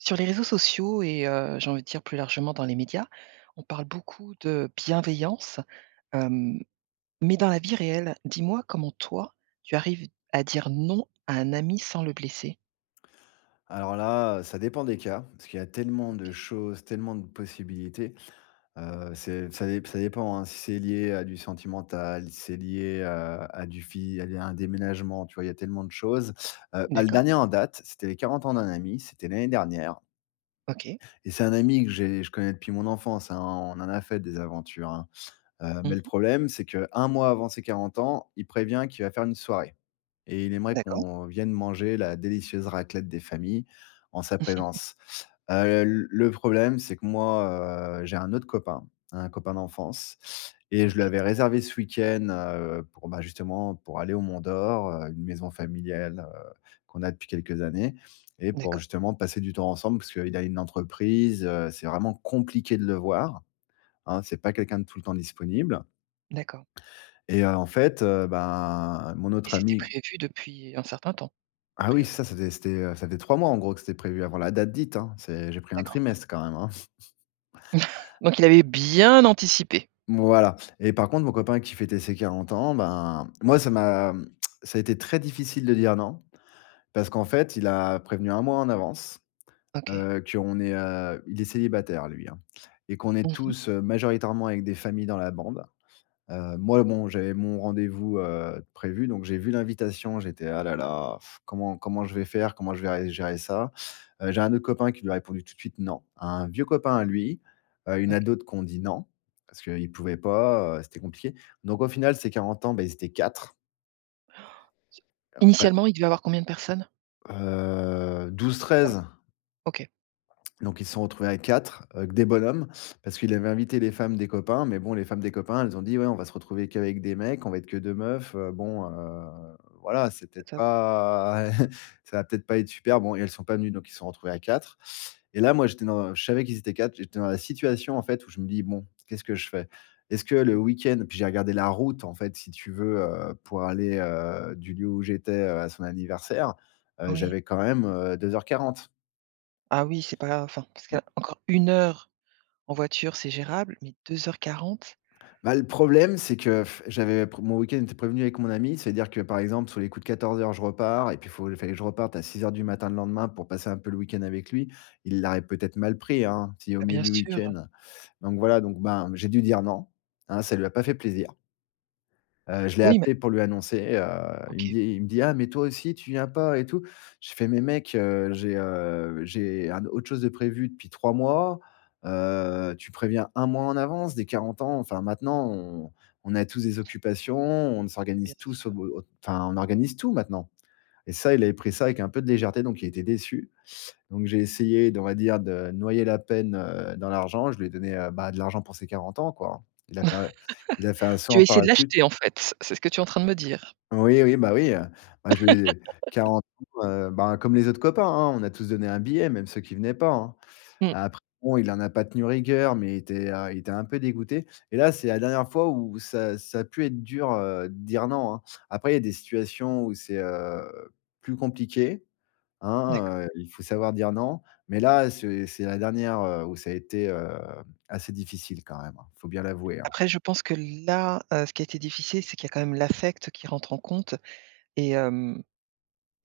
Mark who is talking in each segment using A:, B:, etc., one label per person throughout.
A: Sur les réseaux sociaux et heu, j'ai envie de dire plus largement dans les médias, on parle beaucoup de bienveillance, hem, mais dans la vie réelle, dis-moi comment toi tu arrives à dire non à un ami sans le blesser?
B: Alors là, heu, ça dépend des cas parce qu'il y a tellement de
A: OK.
B: choses, tellement de possibilités. Heu, c'est ça dép ça dépend hein, si c'est lié à du sentimental, c'est lié à à du fi à à un déménagement, tu vois? Il y a tellement de choses. Heu, bah le
A: D'accord.
B: dernier en date, c'était les 40 ans d'un ami, c'était l'année dernière
A: OK.
B: et c'est un ami que j'ai je connais depuis mon enfance hein, on en a fait des aventures hein. Heu,
A: Mmh
B: mais le
A: mh.
B: problème, c'est qu'un mois avant ses 40 ans, il prévient qu'il va faire une soirée et il aimerait
A: D'accord.
B: qu'on vienne manger la délicieuse raclette des familles en sa présence. Heu l le problème, c'est que moi, heu, j'ai un autre copain, un copain d'enfance et je lui
A: OK.
B: avais réservé ce week-end. Heu, pour bah justement pour aller au mont d'or heu, une maison familiale, heu, qu'on a depuis quelques années. Et pour
A: D'accord.
B: justement passer du temps ensemble, parce qu'il a une entreprise, heu, c'est vraiment compliqué de le voir, hein. C'est pas quelqu'un de tout le temps disponible
A: D'accord.
B: et, heu, en fait, heu, bah mon
A: Et
B: autre
A: c'était
B: ami
A: prévu depuis un certain temps à
B: Ah oui
A: priori?
B: ça c'était c'était heu, ça faisait 3 mois en gros que c'était prévu, avant la date dite hein. C'est j'ai pris un
A: D'accord.
B: trimestre quand même hein.
A: Donc il avait bien anticipé.
B: Voilà. Et par contre, mon copain qui fêtait ses 40 ans, bah, moi, ça m'a ça a été très difficile de dire non, parce qu'en fait, il a prévenu 1 mois en avance.
A: OK.
B: Heu, qu'on est heu il est célibataire lui hein et qu'on est
A: Mmh mh.
B: tous, heu, majoritairement avec des familles dans la bande. Heu, moi, bon, j'avais mon rendez-vous, heu, de prévu, donc j'ai vu l'invitation, j'étais: «Ah là là comment comment je vais faire? Comment je vais vais gérer ça?» heu, j'ai un autre copain qui lui a répondu tout de suite non, un vieux copain à lui, heu, il y en
A: OK.
B: a d'autres qui ont dit non parce qu'ils pouvaient pas, heu, c'était compliqué. Donc au final ces 40 ans, bah ils étaient 4 et après
A: Initialement il devait avoir combien de personnes?
B: Heu, 12-13.
A: OK.
B: Donc ils se sont retrouvés à 4 avec des bonhommes, parce qu'il avait invité les femmes des copains, mais bon les femmes des copains, elles ont dit ouais on va se retrouver qu'avec des mecs, on va être que 2 meufs, heu. Bon heu voilà, c'est
A: Pas
B: peut-être
A: top quoi.
B: pas ça va peut-être pas être super. Bon et elles sont pas venues donc ils se sont retrouvées à 4. Et là moi j'étais dans je savais qu'ils étaient 4, j'étais dans la situation en fait où je me dis: «Bon qu'est-ce que je fais? Est-ce que le week-end» puis j'ai regardé la route en fait si tu veux, heu, pour aller, heu, du lieu où j'étais, à son anniversaire, heu,
A: Oui.
B: j'avais quand même heu 2:40.
A: Ah oui c'est pas enfin, parce que
B: [unintelligible]
A: encore 1 heure en voiture, c'est gérable, mais 2:40.
B: Bah, le problème c'est que j'avais p mon week-end était prévenu avec mon ami, c'est-à-dire que, par exemple, sur les coups de 14:00, je repars et puis, il faut il fallait que je reparte à 6:00 du matin, le lendemain, pour passer un peu le week-end avec lui. Il l'aurait, peut-être, mal pris, hein, s'il est au
A: Bah,
B: milieu
A: bien
B: du
A: sûr.
B: week-end. Donc voilà, donc, ben, j'ai dû dire non, hein, ça lui a pas fait plaisir. Heu, je l'ai
A: Oui, mais
B: appelé pour lui annoncer, heu, il me
A: OK.
B: dit il me dit: «Ah, mais toi aussi tu viens pas et tout». Je fais: «Mais mec, heu, j'ai, heu, j'ai un autre chose de prévu depuis 3 mois, heu, tu préviens 1 mois en avance, des 40 ans enfin, maintenant, on on a tous des occupations, on
A: Bah, bien
B: s'organise tous au
A: sûr.
B: b enfin, on organise tout maintenant» et ça, il avait pris ça avec un peu de légèreté, donc il était déçu. Donc j'ai essayé de, on va dire, de noyer la peine, heu, dans l'argent, je lui ai donné, heu, bah, de l'argent pour ses 40 ans, quoi. Il a pas il a fait un saut
A: Tu as
B: en
A: essayé de
B: parachute.
A: l'acheter, en fait? C'est ce que tu es en train de me dire.
B: Oui, oui, bah, oui, heu, bah, je lui ai 40 ans, heu, ben, comme les autres copains, hein, on a tous donné un billet même ceux qui venaient pas, hein. Heu,
A: Mmh.
B: après bon, heu, il en a pas tenu rigueur, mais il était, heu, il était un peu dégoûté. Et là, c'est la dernière fois où ça ça a pu être dur, heu, de dire non, hein. Après, il y a des situations où c'est, heu, plus compliqué, hein,
A: D'accord.
B: heu. Il faut savoir dire non, mais là, c'est c'est la dernière, heu, où ça a été, heu, assez difficile quand même, hein. Faut bien l'avouer, hein.
A: Après, je pense que là, heu, ce qui a été difficile c'est qu'il y a quand même l'affect qui rentre en compte et hem,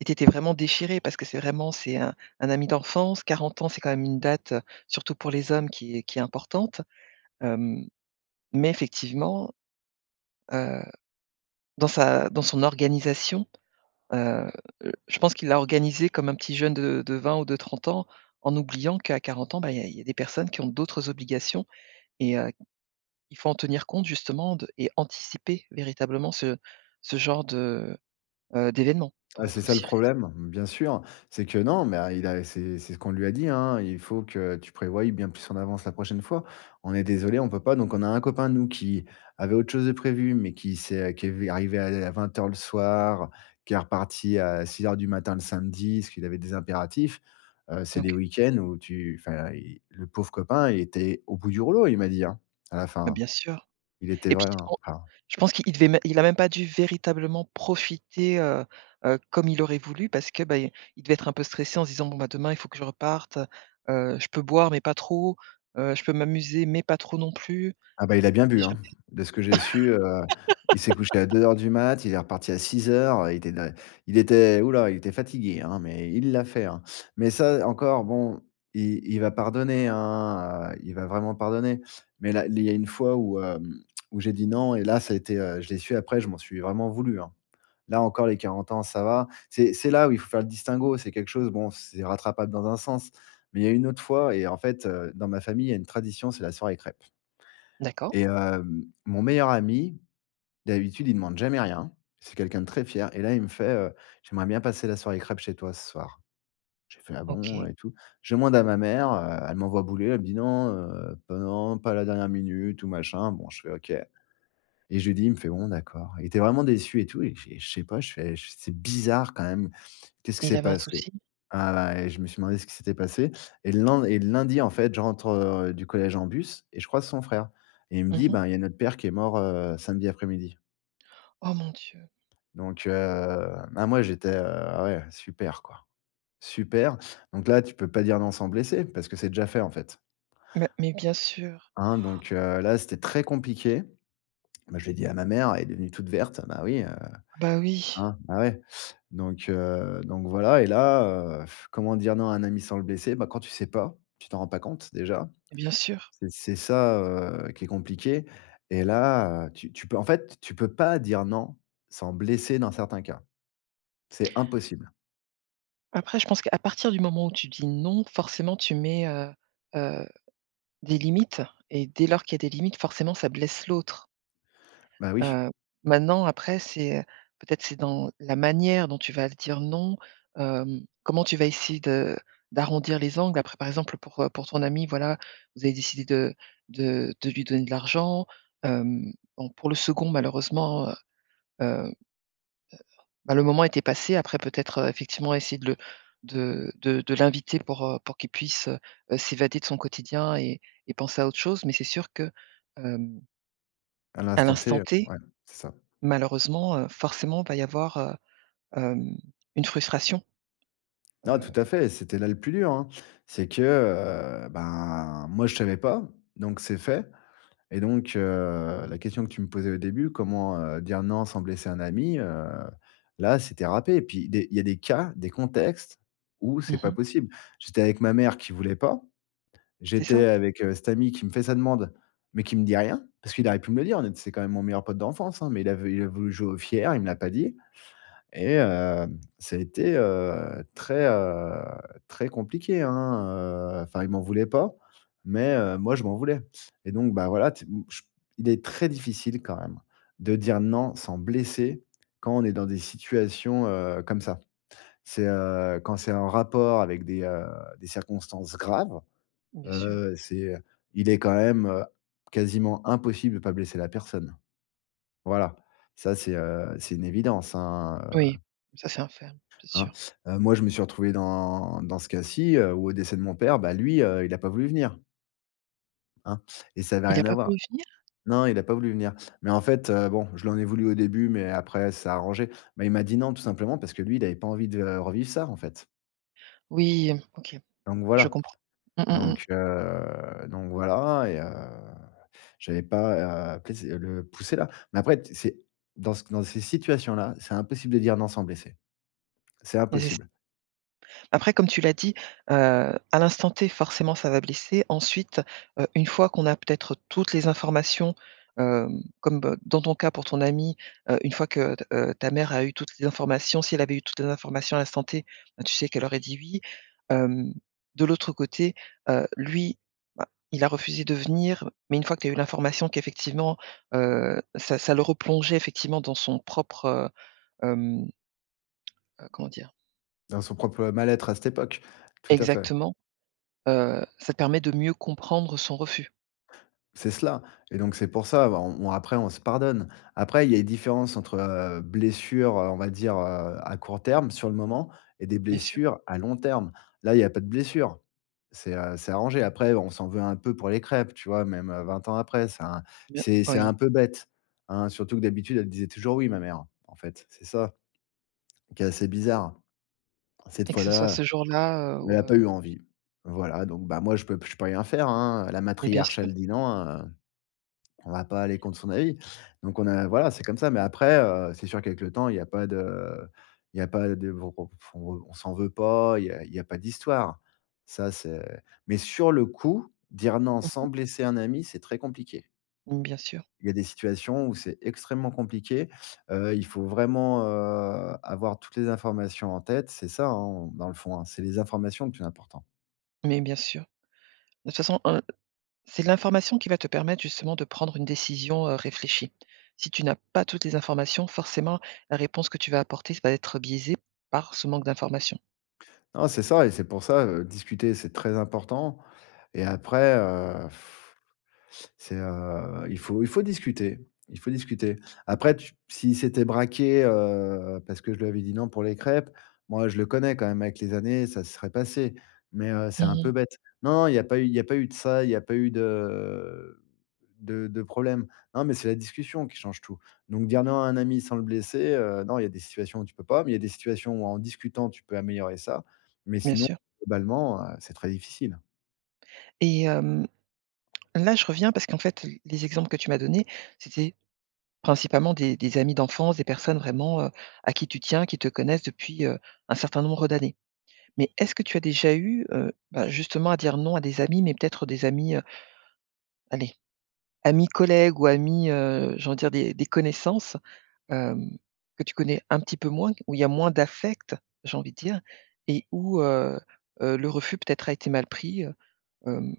A: et tu étais vraiment déchiré, parce que c'est vraiment c'est un un ami d'enfance. 40 ans, c'est quand même une date, surtout pour les hommes, qui est qui est importante. Hem, mais effectivement, heu, dans sa dans son organisation, heu, heu, je pense qu'il l'a organisé comme un petit jeune de de 20 ou de 30 ans, en oubliant qu'à 40 ans bah, il y a il y a des personnes qui ont d'autres obligations et heu, il faut en tenir compte, justement, de et anticiper, véritablement, ce ce genre de, heu, d'événement
B: Ah,
A: pour
B: c'est
A: être
B: ça le
A: sûr que
B: problème, mais bien sûr. C'est que non, mais il a c'est c'est ce qu'on lui a dit, hein: «Il faut que tu prévoies bien plus en avance la prochaine fois. On est désolés, on peut pas». Donc on a un copain à nous, qui avait autre chose de prévu, mais qui s'est qui est lui arrivé à à 20:00 le soir, heu, qui est reparti à 6:00 du matin, le samedi, parce qu'il avait des impératifs. Heu, c'est des
A: OK.
B: week-ends où tu enfin, il le pauvre copain, il était au bout du rouleau, il m'a dit, hein, à la fin,
A: Bah,
B: hein,
A: bien sûr
B: il était
A: et puis
B: vraiment
A: en
B: enfin.
A: je pense qu'il il devait même il a même pas dû, véritablement, profiter, heu, heu, comme il aurait voulu parce que, ben, il devait être un peu stressé en disant: «Bon, bah, demain il faut que je reparte, heu, je peux boire mais pas trop, heu, je peux m'amuser mais pas trop non plus.
B: Ah, bah, il a bien
A: [unintelligible] jamais».
B: bu, hein, de ce que j'ai su, heu, il s'est couché à 2:00 du mat, il est reparti à 6:00, il était da il était ouh là, il était fatigué, hein, mais il l'a fait, hein. Mais ça encore, bon, il il va pardonner, hein, heu, il va vraiment pardonner. Mais là il y a une fois où, heu, où j'ai dit non et là, ça a été, heu je l'ai su après, je m'en suis vraiment voulu, hein. Là encore, les 40 ans, ça va. C'est c'est là où il faut faire le distinguo, c'est quelque chose, bon, c'est rattrapable dans un sens, mais il y a une autre fois et en fait, heu, dans ma famille, il y a une tradition, c'est la soirée crêpes.
A: D'accord.
B: Et hem, mon meilleur ami, d'habitude il demande jamais rien, c'est quelqu'un de très fier et là, il me fait, heu: «J'aimerais bien passer la soirée crêpes chez toi ce soir». J'ai fait: «Ah bon?»
A: OK.
B: et tout. Je demande à ma mère, heu, elle m'envoie bouler, elle me dit: «Non, heu, pas non, pas à la dernière minute ou machin», bon, je fais: «OK» et je lui dis, il me fait: «Bon, d'accord». Il était vraiment déçu et tout et puis, je sais pas, je fais: «C'est bizarre quand même, qu'est-ce qui
A: Mais il
B: s'est
A: avait un
B: passé?»
A: soucis?
B: heu, ben, et je me suis demandé ce qui s'était passé et len et le lundi, en fait, je rentre, heu, du collège en bus et je croise son frère et il me
A: Mmh
B: dit:
A: mh.
B: «Ben, il y a notre père qui est mort, heu, samedi après-midi».
A: Oh mon Dieu!
B: Donc, heu, ben, moi j'étais, heu: «Ah ouais, super quoi, super». Donc là tu peux pas dire non sans blesser, parce que c'est déjà fait, en fait.
A: Mais mais bien sûr.
B: Hein, donc, heu, là c'était très compliqué. Moi je l'ai dit à ma mère, elle est devenue toute verte, bah, oui, heu,
A: Bah oui.
B: hein, bah, ouais. Donc, heu, donc voilà et là, heu, comment dire non à un ami sans le blesser, bah, quand tu sais pas, tu t'en rends pas compte, déjà.
A: Mais bien sûr.
B: C'est c'est ça, heu, qui est compliqué et là, heu, tu tu peux, en fait, tu peux pas dire non sans blesser, dans certains cas. C'est impossible.
A: Après je pense qu'à partir du moment où tu dis non, forcément tu mets, heu, heu, des limites et dès lors qu'il y a des limites, forcément, ça blesse l'autre.
B: Bah oui.
A: Heu, maintenant, après c'est, heu, peut-être, c'est dans la manière dont tu vas le dire, non, heu, comment tu vas essayer de d'arrondir les angles après, par exemple, pour, heu, pour ton ami voilà, vous avez décidé de de de lui donner de l'argent. Hem, bon, pour le 2d malheureusement, heu, heu, bah le moment était passé, après, peut-être, heu, effectivement, essayer de le de de de l'inviter pour, heu, pour qu'il puisse, heu heu, s'évader de son quotidien et et penser à autre chose, mais c'est sûr que hem
B: À
A: à
B: l'instant T,
A: l'instant
B: heu,
A: T,
B: ouais, c'est ça.
A: malheureusement, heu, forcément, il va y avoir, heu, hem une frustration.
B: Non, tout
A: Heu.
B: à fait, c'était là le plus dur, hein. C'est que, heu, ben, moi je savais pas, donc c'est fait. Et donc, heu, la question que tu me posais au début, comment, heu, dire non sans blesser un ami? Heu, là, c'était râpé. Et puis des il y a des cas, des contextes où c'est
A: Mmh
B: pas
A: mh.
B: possible. J'étais avec ma mère qui voulait pas,
A: C'est
B: j'étais
A: ça.
B: avec, heu, cet ami qui me fait sa demande, mais qui me dit rien. Parce qu'il aurait pu me le dire de c'est quand même mon meilleur pote d'enfance, hein, mais il a vou il a voulu jouer au fier, il me l'a pas dit et heu, ça a été, heu, très, heu, très compliqué, hein, heu enfin, il m'en voulait pas, mais, heu, moi je m'en voulais. Et donc, bah, voilà, tu ch o il est très difficile, quand même, de dire non sans blesser, quand on est dans des situations, heu, comme ça. C'est, heu, quand c'est en rapport avec des, heu, des circonstances graves,
A: Bien sûr.
B: heu, c'est il est quand même, heu, quasiment impossible de pas blesser la personne. Voilà, ça c'est, heu, c'est une évidence, hein,
A: Oui,
B: heu
A: ça c'est un fait, bien
B: hein,
A: sûr.
B: moi je me suis retrouvé dans dans ce cas-ci, heu, où au décès de mon père, bah, lui, heu, il a pas voulu venir hein et ça avait
A: Il a
B: rien à
A: pas
B: voir.
A: voulu venir?
B: Non il a pas voulu venir. Mais en fait, heu, bon, je lui en ai voulu au début, mais après ça s'est arrangé. Mais il m'a dit non, tout simplement parce que lui il avait pas envie de revivre ça, en fait
A: Oui, OK,
B: donc
A: je
B: voilà,
A: comprends. Mmh mh
B: donc,
A: mh.
B: heu, donc voilà et heu, j'avais pas à [unintelligible] le pousser là. Mais après, c'est dans dans ces situations-là, c'est impossible de dire non sans blesser. C'est
A: Mais c'est ça.
B: impossible.
A: Après, comme tu l'as dit, heu, à l'instant T, forcément, ça va blesser. Ensuite, heu, une fois qu'on a peut-être toutes les informations, heu, comme dans ton cas pour ton ami, heu, une fois que, heu, heu, ta mère a eu toutes les informations, si elle avait eu toutes les informations à l'instant T, ben, tu sais qu'elle aurait dit oui. Hem, de l'autre côté, heu, lui, bah, il a refusé de venir, mais une fois que tu as eu l'information qu'effectivement, heu, ça ça le replongeait, effectivement, dans son propre hem heu, comment dire?
B: Dans son propre mal-être à cette époque. Tout à fait.
A: Exactement, heu, ça te permet de mieux comprendre son refus.
B: C'est cela et donc c'est pour ça, bon on après on se pardonne. Après, il y a une différence entre, heu, blessures, heu, on va dire, heu, à court terme, sur le moment et des
A: Bien sûr.
B: blessures à long terme. Là, il y a pas de blessures, c'est, heu, c'est arrangé. Après, on s'en veut un peu pour les crêpes, tu vois? Même 20 ans après, c'est un
A: Bien
B: c'est un
A: oui.
B: peu bête, hein. Surtout que, d'habitude, elle disait toujours oui ma mère, en fait, c'est ça, qui est assez bizarre. Cette
A: Et que ce soit
B: fois-là,
A: ce jour-là,
B: elle
A: où,
B: a pas
A: heu.
B: eu envie. Voilà, donc, bah, moi je peux p je peux rien faire, hein, la
A: Mais bien
B: matriarche
A: sûr.
B: elle dit non, heu, on va pas aller contre son avis. Donc on a voilà, c'est comme ça, mais après, heu, c'est sûr, quelques temps il y a pas de il y a pas de [unintelligible] on, heu, on s'en veut pas, il y a il y a pas d'histoire. Ça c'est mais sur le coup, dire non
A: Mmh mh.
B: sans blesser un ami, c'est très compliqué.
A: Mmh bien sûr.
B: Il y a des situations où c'est extrêmement compliqué. Heu, il faut vraiment, heu, avoir toutes les informations en tête, c'est ça hein, dans le fond hein, c'est les informations le plus important.
A: Mais bien sûr. De toute façon, heu, c'est l'information qui va te permettre justement de prendre une décision, heu, réfléchie. Si tu n'as pas toutes les informations, forcément la réponse que tu vas apporter ça va être biaisé par ce manque d'information.
B: Non, c'est ça et c'est pour ça, heu, discuter c'est très important et après, heu, c'est, heu, il faut il faut discuter il faut discuter. Après tu s'il s'était braqué, heu, parce que je lui avais dit: «Non» pour les crêpes, moi je le connais quand même avec les années, ça serait passé, mais, heu,
A: Mmh
B: c'est un peu
A: mh.
B: bête. Non, non, il y a pas eu il a pas eu de ça, il y a pas eu de de de problèmes. Non, mais c'est la discussion qui change tout. Donc, dire non un ami sans le blesser heu, non, il y a des situations où tu peux pas, mais il y a des situations où en discutant tu peux améliorer ça. Mais
A: Bien
B: sinon
A: sûr.
B: globalement, heu, c'est très difficile, hein.
A: Et hem, là je reviens parce qu'en fait l les exemples que tu m'as donnés c'était principalement des des amis d'enfance, des personnes vraiment, heu, à qui tu tiens, qui te connaissent depuis, heu, un certain nombre d'années. Mais est-ce que tu as déjà eu, heu, bah justement à dire non à des amis, mais peut-être des amis, heu allez amis collègues ou amis, heu, j'ai envie de dire des des connaissances, hem, que tu connais un petit peu moins, où il y a moins d'affects j'ai envie dire, et où, heu heu, le refus peut-être a été mal pris, heu, hem.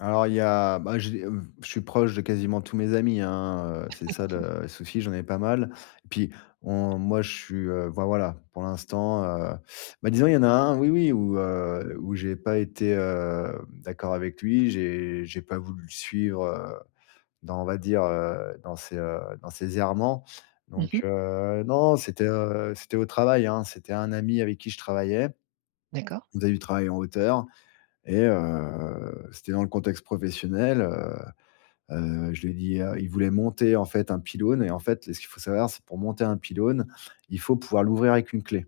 B: Alors, il y a bah, j'ai, mmh, je suis proche de quasiment tous mes amis, hein. Heu, c'est ça le souci, j'en ai pas mal. Puis on moi, je suis, heu enfin voilà, pour l'instant, heu bah disons, il y en a un, oui, oui, où, heu, où j'ai pas été hem, d'accord avec lui. J'ai j'ai pas voulu le suivre, heu, dans, on va dire, heu, dans ses heu, dans ses errements.
A: Mmh
B: Donc,
A: mh.
B: heu, non, non, c'était, heu, c'était au travail, hein. C'était un ami avec qui je travaillais.
A: D'accord.
B: On faisait du travail en hauteur et, heu, c'était dans le contexte professionnel. Heu, heu, je lui ai dit, heu il voulait monter, en fait, un pylône et, en fait, ce qu'il faut savoir, c'est que, pour monter un pylône, il faut pouvoir l'ouvrir avec une clé.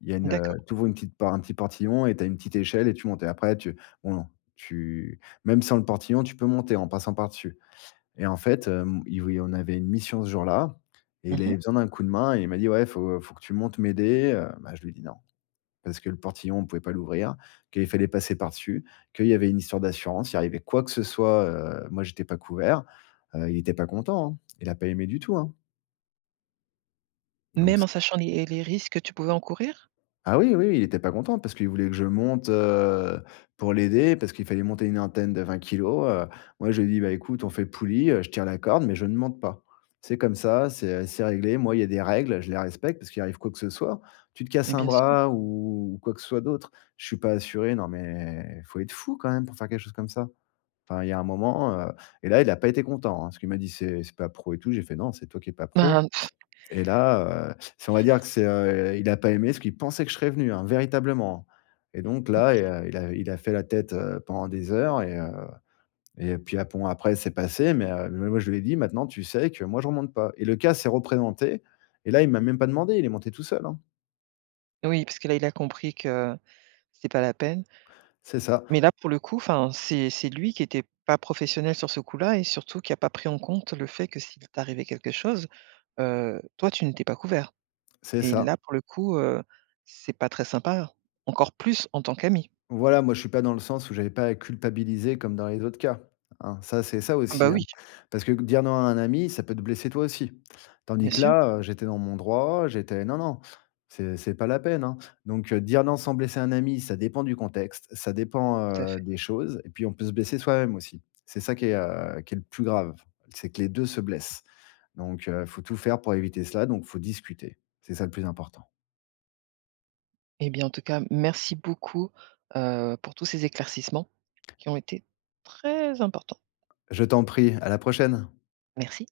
B: Il y a une,
A: D'accord.
B: heu tu ouvres une petite part un petit portillon et tu as une petite échelle et tu montes. Et après, tu non, non, tu même sans le portillon, tu peux monter en passant par dessus. Et en fait, hem, il v il on avait une mission ce jour-là, et il
A: Mmh
B: avait
A: mh.
B: besoin d'un coup de main, et il m'a dit: «Ouais, il faut il faut que tu montes m'aider, heu». Bah je lui ai dit non. Parce que le portillon, on pouvait pas l'ouvrir, qu'il fallait passer par-dessus, qu'il y avait une histoire d'assurance. Il arrivait quoi que ce soit, heu, moi j'étais pas couvert, heu. Il était pas content, hein, il a pas aimé du tout, hein. Donc
A: Même
B: c
A: en sachant les les risques que tu pouvais encourir?
B: Ah oui, oui, oui, il était pas content parce qu'il voulait que je monte, heu, pour l'aider, parce qu'il fallait monter une antenne de 20 kilos, heu. Moi, je lui ai dit: «Bah écoute, on fait poulie, heu, je tiens la corde, mais je ne monte pas». C'est comme ça, c'est, heu, c'est réglé. Moi, il y a des règles, je les respecte parce qu'il arrive quoi que ce soit. Tu te
A: Mais
B: casses un
A: bien sûr.
B: bras ou quoi que ce soit d'autre, je suis pas assuré, non. Mais il faut être fou, quand même, pour faire quelque chose comme ça! Enfin, il y a un moment, heu et là, il a pas été content, hein. Parce qu'il m'a dit: «C'est c'est pas pro et tout». J'ai fait: «Non, c'est toi qui es pas pro.»
A: Ah,
B: et là, heu si on va dire que c'est, heu, il a pas aimé parce qu'il pensait que je serais venu, hein, véritablement. Et donc là, il
A: OK.
B: a il a il a fait la tête, heu, pendant des heures et, heu, et puis, heu, bon, après, c'est passé mais, heu, moi, je lui ai dit: «Maintenant, tu sais que moi, je remonte pas». Et le cas s'est représenté et là, il m'a même pas demandé, il est monté tout seul, hein.
A: Oui, parce que là, il a compris que c'était pas la peine.
B: C'est ça.
A: Mais là, pour le coup, enfin, c'est c'est lui qui était pas professionnel sur ce coup-là, et surtout qui a pas pris en compte le fait que, s'il t'arrivait quelque chose, heu, toi, tu n'étais pas couvert.
B: C'est
A: Et
B: ça.
A: là, pour le coup, heu, c'est pas très sympa, encore plus en tant qu'ami.
B: Voilà. Moi je suis pas dans le sens où j'avais pas à culpabiliser comme dans les autres cas, hein. Ça, c'est ça,
A: Bah,
B: aussi, hein.
A: oui.
B: Parce que dire non à un ami, ça peut te blesser toi aussi. Tandis
A: Bien
B: que
A: sûr.
B: là, heu, j'étais dans mon droit. J'étais non, non, c'est c'est pas la peine, hein. Donc, heu, dire non sans blesser un ami, ça dépend du contexte, ça dépend,
A: Tout à
B: heu,
A: fait.
B: des choses, et puis, on peut se blesser soi-même aussi. C'est ça qui est, heu, qui est le plus grave, c'est que les 2 se blessent. Donc, heu, il faut tout faire pour éviter cela, donc il faut discuter. C'est ça le plus important.
A: Eh bien, en tout cas, merci beaucoup, heu, pour tout ces éclaircissements qui ont été très importants.
B: Je t'en prie, à la prochaine.
A: Merci.